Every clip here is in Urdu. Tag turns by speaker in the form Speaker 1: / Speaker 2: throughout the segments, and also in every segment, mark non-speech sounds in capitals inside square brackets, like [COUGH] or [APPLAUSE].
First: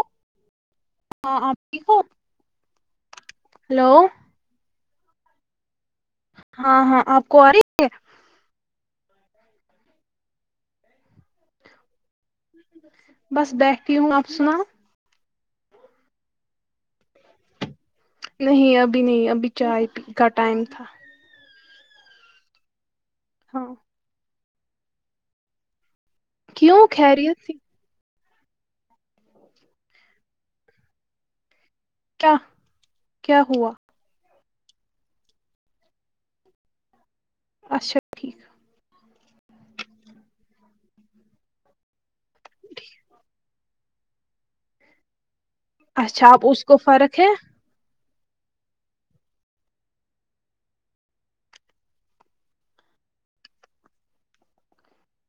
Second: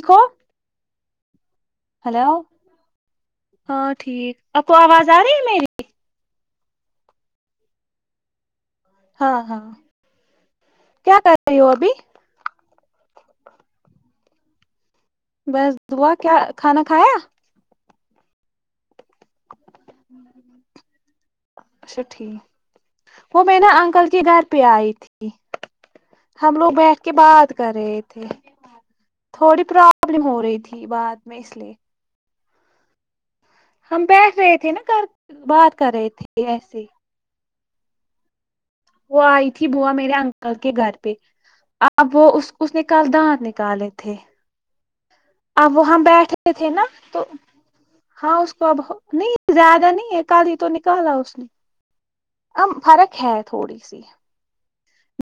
Speaker 1: دکھاؤ
Speaker 2: ہاں آپ ٹھیک ہو
Speaker 1: ہلو ہاں
Speaker 2: ہلو
Speaker 1: ٹھیک آپ کو آواز آ رہی ہے میری
Speaker 2: ہاں ہاں اپ کو اری
Speaker 1: ہاں ہاں کیا کر رہی ہو ابھی
Speaker 2: [INAUDIBLE] بس بیٹھی ہوں آپ سناؤ
Speaker 1: بس دعا کیا کھانا کھایا
Speaker 2: نہیں ابھی نہیں ابھی چائے پی کا ٹائم تھا
Speaker 1: اچھا ٹھیک وہ میں
Speaker 2: ہاں
Speaker 1: نا انکل کے گھر پہ آئی تھی ہم لوگ
Speaker 2: کیوں
Speaker 1: بیٹھ کے
Speaker 2: خیریت
Speaker 1: بات
Speaker 2: تھی
Speaker 1: کر رہے تھوڑی پرابلم ہو رہی تھی بات میں اس لیے
Speaker 2: کیا ہوا
Speaker 1: ہم بیٹھ رہے تھے نا کر بات کر رہے تھے ایسے ہی
Speaker 2: اچھا ٹھیک
Speaker 1: وہ آئی تھی بوا میرے انکل کے گھر پہ اب وہ اس اس نے کل دانت نکالے تھے اب وہ ہم
Speaker 2: اچھا آپ
Speaker 1: بیٹھے
Speaker 2: اس
Speaker 1: تھے
Speaker 2: کو
Speaker 1: نا
Speaker 2: فرق
Speaker 1: تو
Speaker 2: ہے
Speaker 1: ہاں اس کو اب ہو نہیں زیادہ نہیں ہے کل ہی تو نکالا اس نے ام فرق ہے تھوڑی سی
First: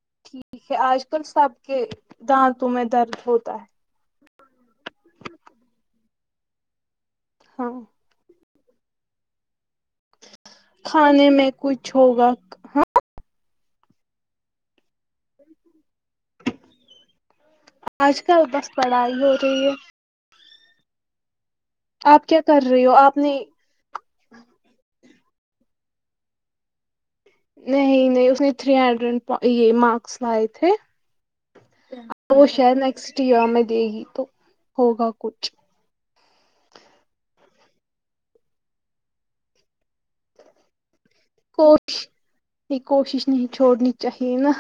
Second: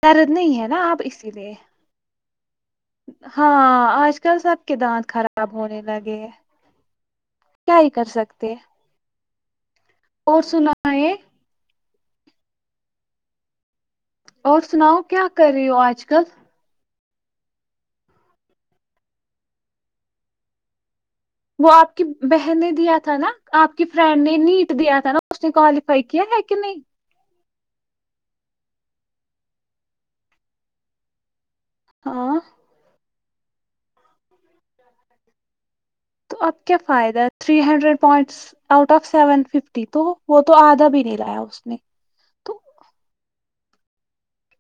Speaker 1: درد نہیں ہے
Speaker 2: ٹھیک
Speaker 1: نا اب
Speaker 2: آج کل
Speaker 1: اسی
Speaker 2: سب
Speaker 1: لیے
Speaker 2: کے دانتوں میں درد ہوتا ہے
Speaker 1: ہاں آج کل سب کے دانت خراب ہونے لگے ہیں کیا
Speaker 2: ہاں
Speaker 1: ہی کر سکتے ہیں اور سناؤ
Speaker 2: کھانے میں کچھ ہوگا
Speaker 1: اور سناؤ کیا کر رہی ہو آج کل
Speaker 2: اج کل بس پڑھائی ہو رہی ہے
Speaker 1: وہ آپ کی
Speaker 2: کیا
Speaker 1: بہن
Speaker 2: کر
Speaker 1: نے
Speaker 2: رہی ہو
Speaker 1: دیا
Speaker 2: آپ
Speaker 1: تھا نا
Speaker 2: نے
Speaker 1: آپ کہ فرینڈ نے نیٹ دیا تھا نا اس نے کالیفائی کیا ہے کہ نہیں
Speaker 2: نہیں نہیں اس نے تھری ہنڈریڈ یہ مارکس لائے تھے
Speaker 1: ہاں
Speaker 2: وہ شاید نیکسٹ ایر میں دے گی تو ہوگا کچھ
Speaker 1: اب کیا فائدہ three hundred points out of seven fifty تو وہ تو آدھا بھی نہیں لایا وہ
Speaker 2: کوٹش نہیں کوشش نہیں چھوڑنی چاہیے نا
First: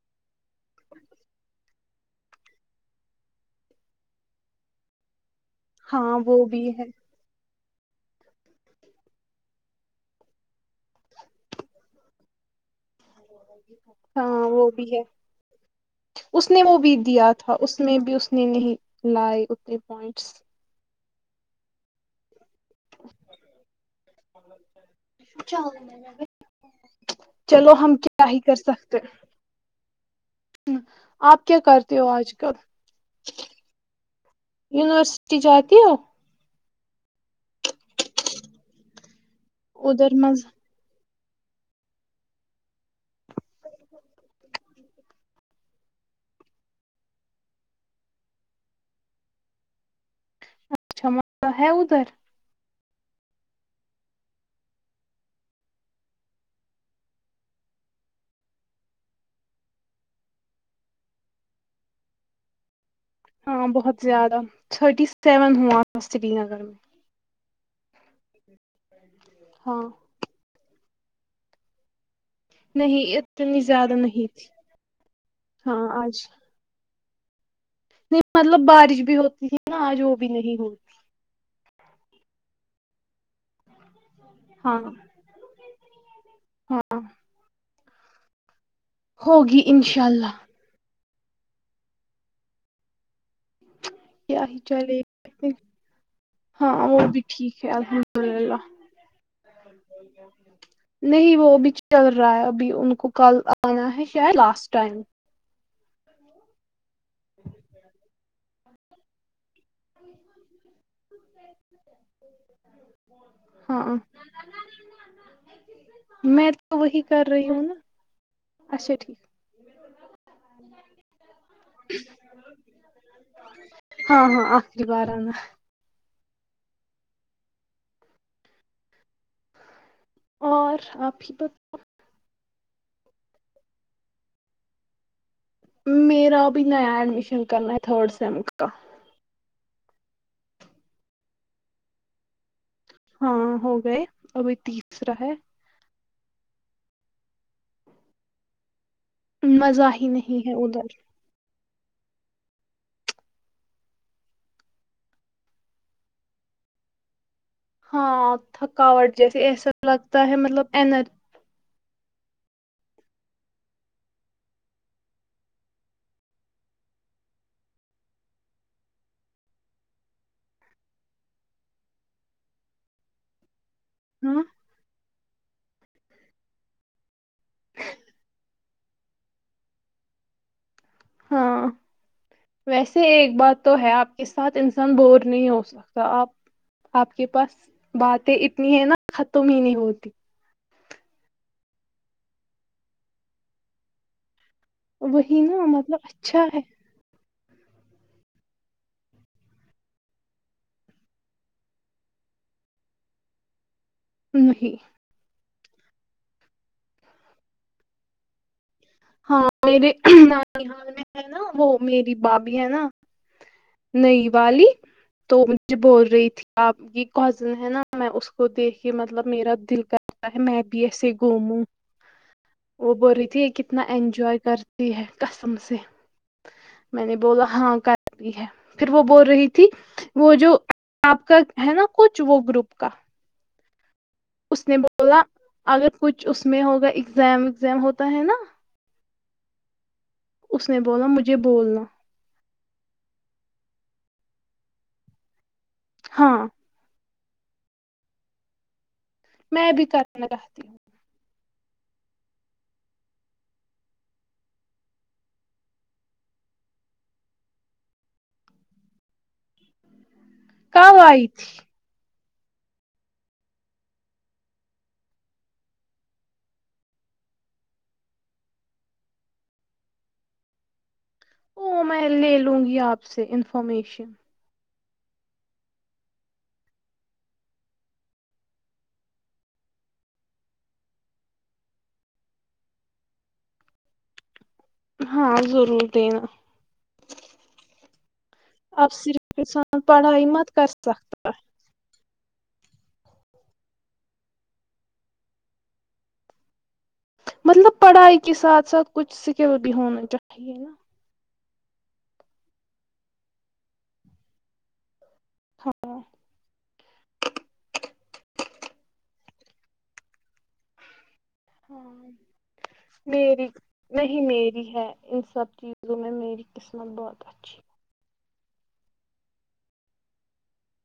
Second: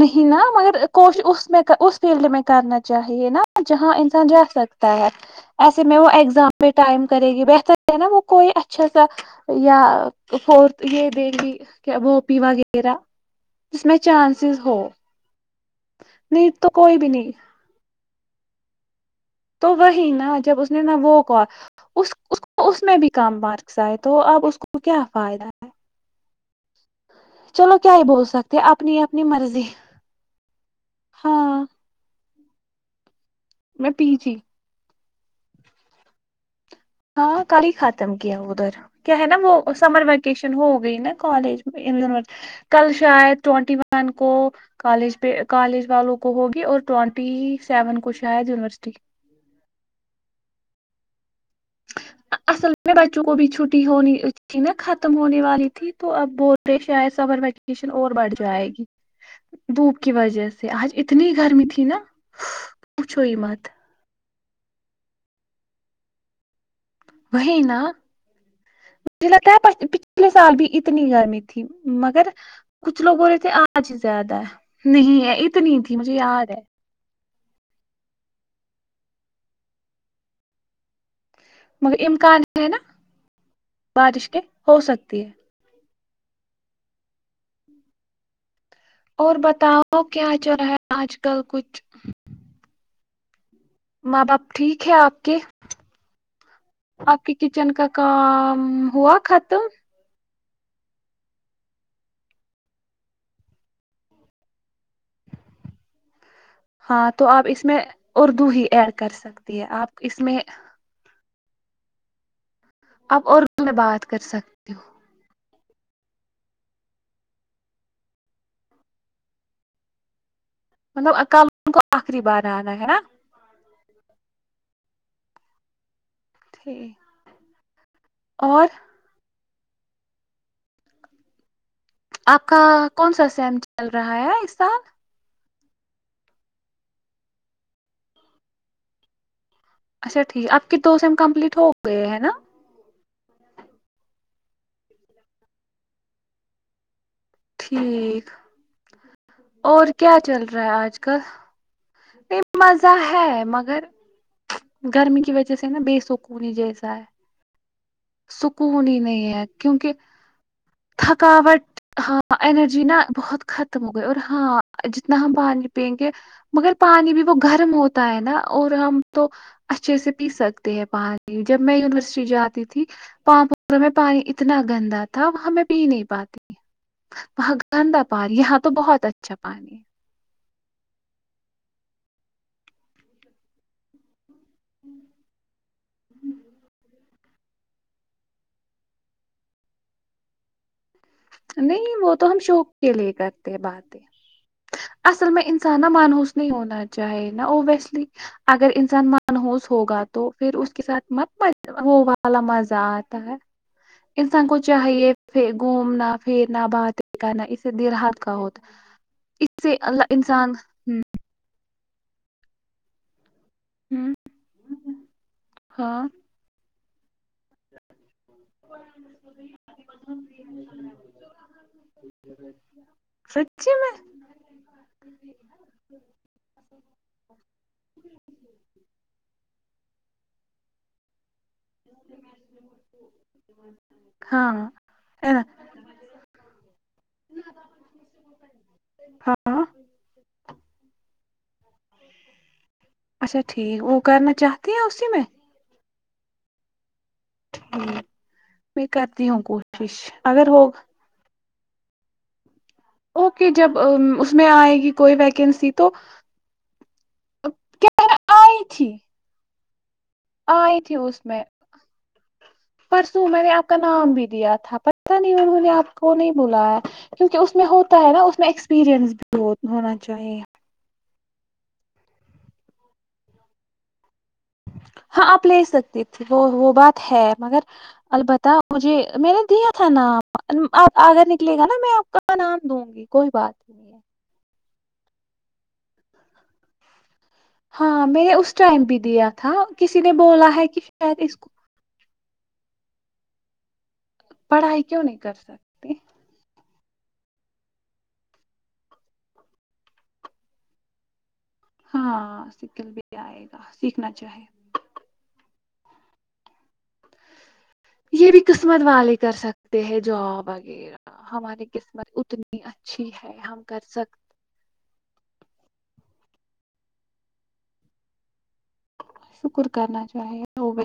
Speaker 1: نہیں نا مگر کوشش اس میں اس فیلڈ میں کرنا چاہیے نا جہاں انسان جاسک تا ہے ایسے میں وہ
Speaker 2: ہاں
Speaker 1: ایگزام
Speaker 2: بھی
Speaker 1: میں
Speaker 2: ہے
Speaker 1: ٹائم کرے گی بہتر ہے نا وہ کوئی اچھا سا یا فورتھ یہ دے گی وہ پیوا میرا اس میں چانس
Speaker 2: ہاں وہ بھی ہے اس
Speaker 1: نیٹ
Speaker 2: نے
Speaker 1: تو
Speaker 2: وہ
Speaker 1: کوئی بھی
Speaker 2: دیا
Speaker 1: نہیں
Speaker 2: تھا اس میں بھی اس نے نہیں لائے
Speaker 1: تو
Speaker 2: اتنے
Speaker 1: وہی نا
Speaker 2: پوائنٹس
Speaker 1: جب اس نے نا وہ کا اس کو اس میں بھی کم مارکس ائے تو اب اس کو کیا فائدہ ہے
Speaker 2: چلنے میں بھی چلو ہم کیا ہی کر سکتے وں آپ کیا
Speaker 1: ہاں
Speaker 2: کر تے ہو آج کل
Speaker 1: میں پی جی
Speaker 2: یونیورسٹی جاتی ہو
Speaker 1: ہاں کل ہی ختم کیا ادھر کیا ہے نا وہ سمر
Speaker 2: ادھر مز
Speaker 1: ویکیشن ہو گئی نا کالج میں انی وان کل شاید ٹوینٹی ون کو کالج پہ کالج والوں کو ہوگی اور ٹوئنٹی سیون کو شاید یونیورسٹی
Speaker 2: اچھا م [UNINTELLIGIBLE] ہے ادھر
Speaker 1: اصل میں بچوں کو بھی چھٹی ہونی تھی نہ ختم ہونے والی تھی تو اب بول کے شاید سمر وکیشن اور بڑھ جائے گی دھوپ کی وجہ سے آج اتنی گرمی تھی نا پوچھو ہی مت
Speaker 2: ہاں بہت زیادہ تھرٹی سیون ہوا سری نگر میں
Speaker 1: وہی نا [UNINTELLIGIBLE]
Speaker 2: ہاں
Speaker 1: پچھلے سال بھی اتنی گرمی تھی مگر کچھ لوگ
Speaker 2: نہیں
Speaker 1: بول رہے تھے
Speaker 2: اتنی
Speaker 1: آج
Speaker 2: نہیں
Speaker 1: زیادہ
Speaker 2: تھی
Speaker 1: ہے نہیں ہے اتنی
Speaker 2: ہاں
Speaker 1: تھی مجھے
Speaker 2: آج
Speaker 1: یاد ہے
Speaker 2: نہیں مطلب بارش بھی ہوتی ہے نا آج وہ بھی نہیں ہوئی
Speaker 1: مگر امکان ہے نا بارش کے ہو سکتی ہے
Speaker 2: ہاں
Speaker 1: اور
Speaker 2: ہوگی
Speaker 1: بتاؤ
Speaker 2: انشاء
Speaker 1: کیا
Speaker 2: اللہ
Speaker 1: چلا ہے آج کل کچھ ماں باپ
Speaker 2: کیا ہی
Speaker 1: ٹھیک ہے
Speaker 2: چلے
Speaker 1: آپ کے
Speaker 2: گا۔ ہاں وہ بھی
Speaker 1: آپ کی
Speaker 2: ٹھیک ہے
Speaker 1: کچن کا
Speaker 2: الحمد للہ
Speaker 1: کام ہوا ختم
Speaker 2: [INAUDIBLE] نہیں وہ ابھی چل رہا ہے ابھی ان کو کل آنا ہے شاید لاسٹ ٹائم
Speaker 1: ہاں تو آپ اس میں اردو ہی ایڈ کر سکتی ہے آپ اس میں آپ اردو
Speaker 2: [UNINTELLIGIBLE]
Speaker 1: میں
Speaker 2: ہاں
Speaker 1: بات کر سکتی ہو
Speaker 2: میں تو وہی کر رہی ہوں نا اچھا ٹھیک
Speaker 1: مطلب کل ان کو آخری بار آنا ہے نا
Speaker 2: ہاں ہاں آخری بار آنا ہے
Speaker 1: ٹھیک اور
Speaker 2: اور آپ ہی ب
Speaker 1: آپ کا کونسا سیم چل رہا ہے اس سال
Speaker 2: میرا ابھی نیا ایڈمیشن کرنا ہے تھرڈ سم کا
Speaker 1: اچھا ٹھیک آپ کے دو سم کمپلیٹ ہو گئے ہیں نا
Speaker 2: ہاں ہو گئے ابھی تیسرا ہے
Speaker 1: ٹھیک اور
Speaker 2: مزہ ہی
Speaker 1: کیا چل
Speaker 2: نہیں
Speaker 1: رہا ہے
Speaker 2: ادھر
Speaker 1: آج کل نہیں مزہ ہے مگر گرمی کی وجہ سے نا بے سکونی جیسا ہے
Speaker 2: ہاں
Speaker 1: سکون ہی
Speaker 2: تھکاوٹ
Speaker 1: نہیں ہے
Speaker 2: جیسے ایسا
Speaker 1: کیونکہ
Speaker 2: لگتا ہے مطلب ا
Speaker 1: تھکاوٹ ہاں انرجی نا بہت ختم ہو گئی اور ہاں جتنا ہم پانی پئیں گے مگر پانی بھی وہ گرم ہوتا ہے نا اور ہم تو اچھے سے پی سکتے ہیں پانی جب میں یونیورسٹی جا تھی پامپور میں پانی
Speaker 2: ہاں
Speaker 1: اتنا گندا تھا ہمیں پی ہی نہیں پاتے تھے وہاں گندا پانی یہاں تو بہت اچھا پانی
Speaker 2: ہاں ویسے ایک بات تو ہے آپ کے ساتھ انسان بور نہیں ہو سکتا آپ آپ کے پاس باتیں اتنی ہے نا ختم ہی نہیں ہوتی
Speaker 1: نہیں وہ تو ہم شوق کے لیے کرتے ہیں باتیں اصل
Speaker 2: وہی
Speaker 1: میں انسان نا
Speaker 2: مطلب
Speaker 1: منحوس
Speaker 2: اچھا
Speaker 1: نہیں
Speaker 2: ہے
Speaker 1: ہونا چاہے نا اور ویسے بھی اگر انسان من ہووس ہوگا تو پھر اس کے ساتھ مت م وہ والا مزہ آتا ہے انسان کو
Speaker 2: نہیں
Speaker 1: چاہیے گھومنا پھرنا باتیں کرنا اس سے دل ہلکا ہوتا
Speaker 2: ہاں
Speaker 1: اس سے
Speaker 2: میرے
Speaker 1: اللہ انسان
Speaker 2: نانی حال میں ہے نا وہ میری بھابی ہے نا
Speaker 1: ہمم
Speaker 2: نئی والی تو مجھے بول
Speaker 1: ہاں
Speaker 2: رہی تھی آپ یہ کزن ہے نا میں اس کو دیکھ کے مطلب میرا دل کرتا ہے میں بھی ایسے گھوموں وہ بول ری تھی کے
Speaker 1: سچی میں
Speaker 2: انجوائے کرتی ہے قسم سے میں نے بولا ہاں کرتی ہے پھر وہ بول رہی تھی وہ جو آپ کا ہے نا کچھ وہ گروپ کا
Speaker 1: ہاں
Speaker 2: اس نے بولا
Speaker 1: ہے نا
Speaker 2: اگر کچھ اس میں ہوگا اگزام وگزام ہوتا ہے نا
Speaker 1: ہاں
Speaker 2: اس نے بولا مجھے بولنا
Speaker 1: اچھا ٹھیک وہ کرنا چاہتی ہیں اسی میں
Speaker 2: ہاں
Speaker 1: ٹھیک میں کرتی ہوں
Speaker 2: میں بھی
Speaker 1: کوشش
Speaker 2: کرنا
Speaker 1: اگر وہ
Speaker 2: چاہتی ہوں
Speaker 1: اوکے جب اس میں آئے گی کوئی ویکینسی تو کیا آئی تھی آئی تھی
Speaker 2: کب
Speaker 1: اس میں
Speaker 2: تھی
Speaker 1: پرسوں میں نے آپ کا نام بھی دیا تھا پتاہ نہیں انہوں نے آپ کو نہیں بلایا کیونکہ اس میں ہوتا ہے نا اس میں ایکسپیرئنس بھی ہونا چاہیے
Speaker 2: او میں لے لوں گی آپ سے انفارمیشن
Speaker 1: ہاں آپ لے سکتے تھے وہ وہ بات ہے مگر البتہ مجھے میں نے دیا تھا نام آپ آگر نکلے گا نا میں آپ کا نام دوں گی کوئی بات نہیں ہے
Speaker 2: ہاں ضرور دینا
Speaker 1: ہاں میں نے اس ٹائم
Speaker 2: آپ
Speaker 1: بھی دیا
Speaker 2: صرف
Speaker 1: تھا
Speaker 2: انسان
Speaker 1: کسی نے
Speaker 2: پڑھائی
Speaker 1: بولا
Speaker 2: مت
Speaker 1: ہے
Speaker 2: کر
Speaker 1: کہ شاید
Speaker 2: سکتا
Speaker 1: اس کو پڑھائی کیوں نہیں کر سک
Speaker 2: مطلب پڑھائی کے ساتھ ساتھ کچھ اسکل بھی ہونا چاہیے نا
Speaker 1: ہاں سکل بھی آئے گا سیکھنا چاہے یہ بھی قسمت والے کر سکتے ہیں جاب وغیرہ ہماری
Speaker 2: ہاں
Speaker 1: قسمت اتنی اچھی ہے
Speaker 2: میری
Speaker 1: ہم کر سکتے
Speaker 2: نہیں میری ہے ان سب چیزوں میں میری قسمت بہت اچھی
Speaker 1: شکر کرنا چاہیے ہوگی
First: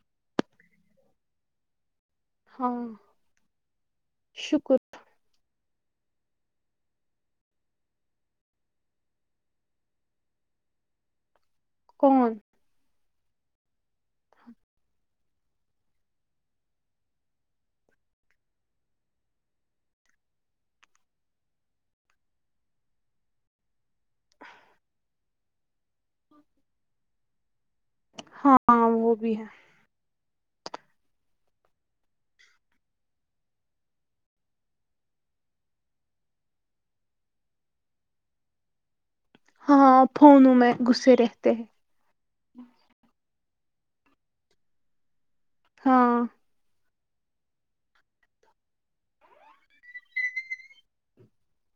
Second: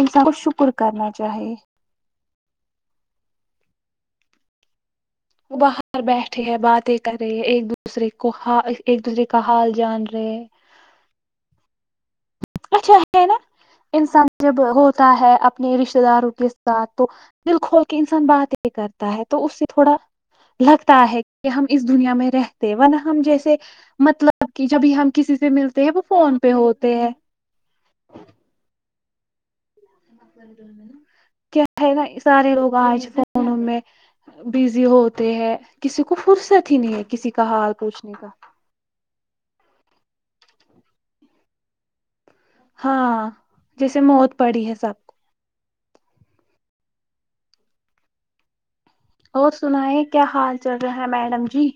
Speaker 1: انسان کو شکر کرنا چاہیے
Speaker 2: ہاں شکر
Speaker 1: وہ باہر بیٹھے ہے باتیں کر رہے ہے ایک دوسرے کو ہ ایک دوسرے کا حال جان رہے ہیں
Speaker 2: کون
Speaker 1: اچھا ہے نا انسان جب ہوتا ہے اپنے رشتے داروں کے ساتھ تو دل کھول کے انسان باتیں کرتا ہے تو اس سے تھوڑا لگتا ہے کہ ہم اس دنیا میں رہتے ورنہ ہم جیسے مطلب جب کہ جبھی ہم کسی سے ملتے ہیں وہ فون پہ ہوتے ہیں
Speaker 2: ہاں وہ بھی ہے
Speaker 1: کیا ہے نا سارے لوگ آج فونوں میں بزی ہوتے ہیں کسی کو فرصت ہی نہیں ہے کسی کا حال پوچھنے کا
Speaker 2: ہاں فونوں میں گسے رہتے ہیں
Speaker 1: ہاں جیسے موت پڑی ہے سب
Speaker 2: ہاں
Speaker 1: اور سنایں کیا حال چل رہا ہے میڈم جی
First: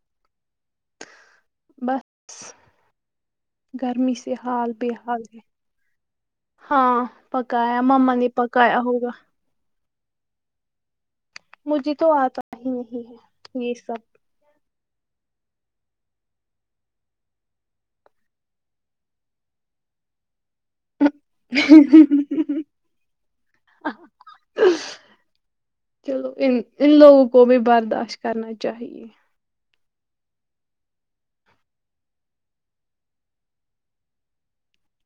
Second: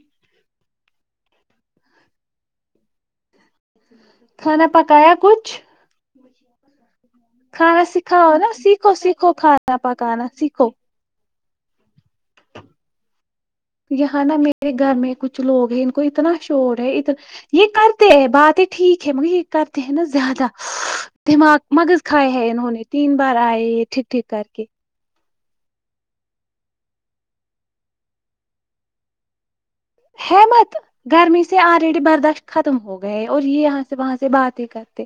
Speaker 2: بتس گرمی سے
Speaker 1: کھانا
Speaker 2: حال بے
Speaker 1: پکایا
Speaker 2: حال ہے
Speaker 1: کچھ
Speaker 2: ہاں پکایا
Speaker 1: کھانا
Speaker 2: مما نے
Speaker 1: سکھاؤ نا
Speaker 2: پکایا
Speaker 1: سیکھو
Speaker 2: ہوگا
Speaker 1: سیکھو کھانا پکانا سیکھو
Speaker 2: مجھے تو آتا ہی نہیں ہے یہ سب
Speaker 1: یہاں نا میرے گھر میں کچھ لوگ ہیں ان کو اتنا شوق ہے ات یہ کرتے ہیں باتیں ٹھیک ہے مگر یہ کرتے ہیں نا زیادہ دماغ مغز کھائے ہے انہوں نے تین بار آئے یہ ٹھی ٹھی کر کے
Speaker 2: چلو ان ان لوگوں کو بھی برداشت کرنا چاہیے
Speaker 1: ہے مت گرمی سے آلریڈی برداشت ختم ہو گئے اور یہ یہاں سے وہاں سے باتیں کرتے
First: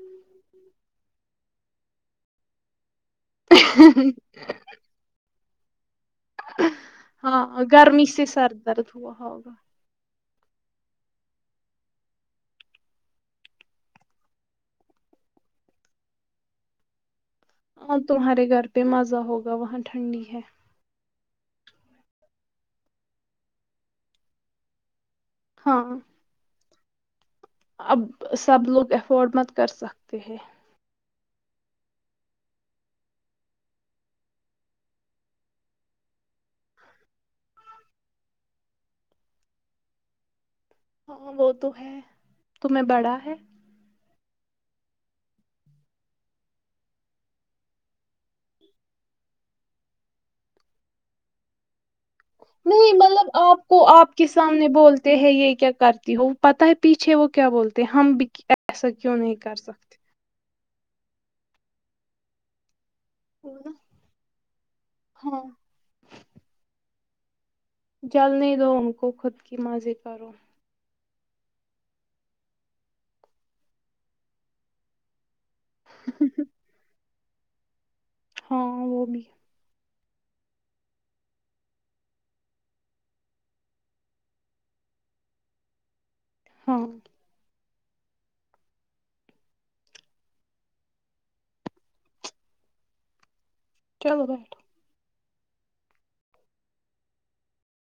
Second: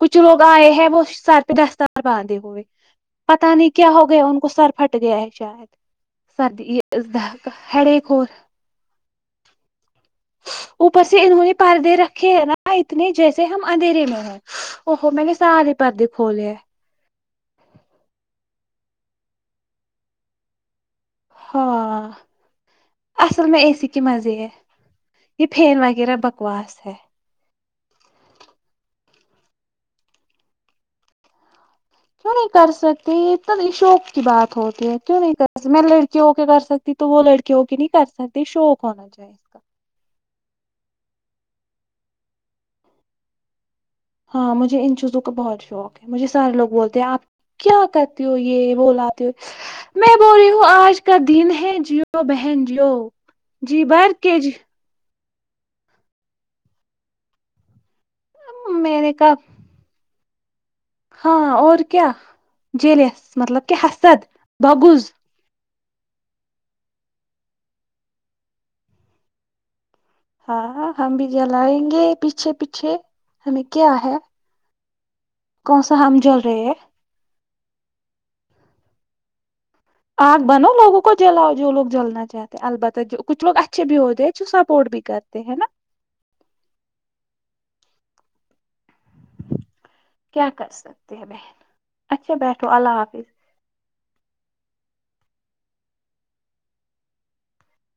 Speaker 1: کچھ لوگ آئے ہیں وہ سر پہ دستار باندھے ہوئے پتا نہیں کیا ہو گیا ان کو سر پھٹ گیا ہے شاید سردی یہ
Speaker 2: ہاں
Speaker 1: د
Speaker 2: گرمی سے
Speaker 1: ہڑیور
Speaker 2: سر درد ہوا ہوگا
Speaker 1: اوپر سے انہوں نے پردے رکھے ہیں نا اتنے جیسے ہم اندھیرے میں ہوں او ہو میں نے سارے پردے کھولے ہیں
Speaker 2: ہاں تمہارے گھر پہ مزہ ہوگا وہاں ٹھنڈی ہے
Speaker 1: ہاں اصل میں اے سی کی مزے ہے یہ فین
Speaker 2: ہاں
Speaker 1: وغیرہ بک واس ہے
Speaker 2: اب سب لوگ افورڈ مت کر سکتے ہیں
Speaker 1: کیوں نہیں کر سکتے اتنا شوق کی بات ہوتی ہے کیوں نہیں کر سک میں لڑکی ہو کے کر سکتی تو وہ لڑکی ہو کے نہیں کر ستے شوق ہونا چاہیے اس کا
Speaker 2: ہاں وہ تو ہے تمہیں بڑا ہے
Speaker 1: ہاں مجھے ان چیزوں کا بہت شوق ا وکے مجھے سارے لوگ بولتے ہیں آپ کیا کرتے ہو یہ وہ لاتے ہو میں بول رہی ہوں آج کا دن ہے جیو بہن جیو
Speaker 2: نہیں مطلب آپ کو
Speaker 1: جی بھر
Speaker 2: آپ کے
Speaker 1: جی
Speaker 2: سامنے بول تے ہے یہ کیا کرتی ہو پتہ ہے پیچھے وہ کیا بولتے ہم ایسا
Speaker 1: میں نے
Speaker 2: کیوں
Speaker 1: کہا
Speaker 2: نہیں کر سکتے
Speaker 1: ہاں اور کیا جلیس
Speaker 2: وہ
Speaker 1: مطلب
Speaker 2: نا۔
Speaker 1: کہ حسد بغز
Speaker 2: ہاں جلنے دو ان کو خود کی مزے کرو
Speaker 1: ہاں ہاں ہم بھی جلائیں گے پیچھے پیچھے ہمیں کیا ہے کون سا ہم جل رہے ہے
Speaker 2: ہاں وہ بھی
Speaker 1: آگ بنو لوگوں کو جلاؤ جو لوگ جلنا چاہے البتہ جو کچھ لوگ اچھے بھی ہوتے ہیں جو سپورٹ بھی کرتے ہے نا
Speaker 2: ہاں
Speaker 1: کیا کر سکتے ہیں بہن اچھا بیٹھو اللہ حافظ
Speaker 2: چلو بیٹھو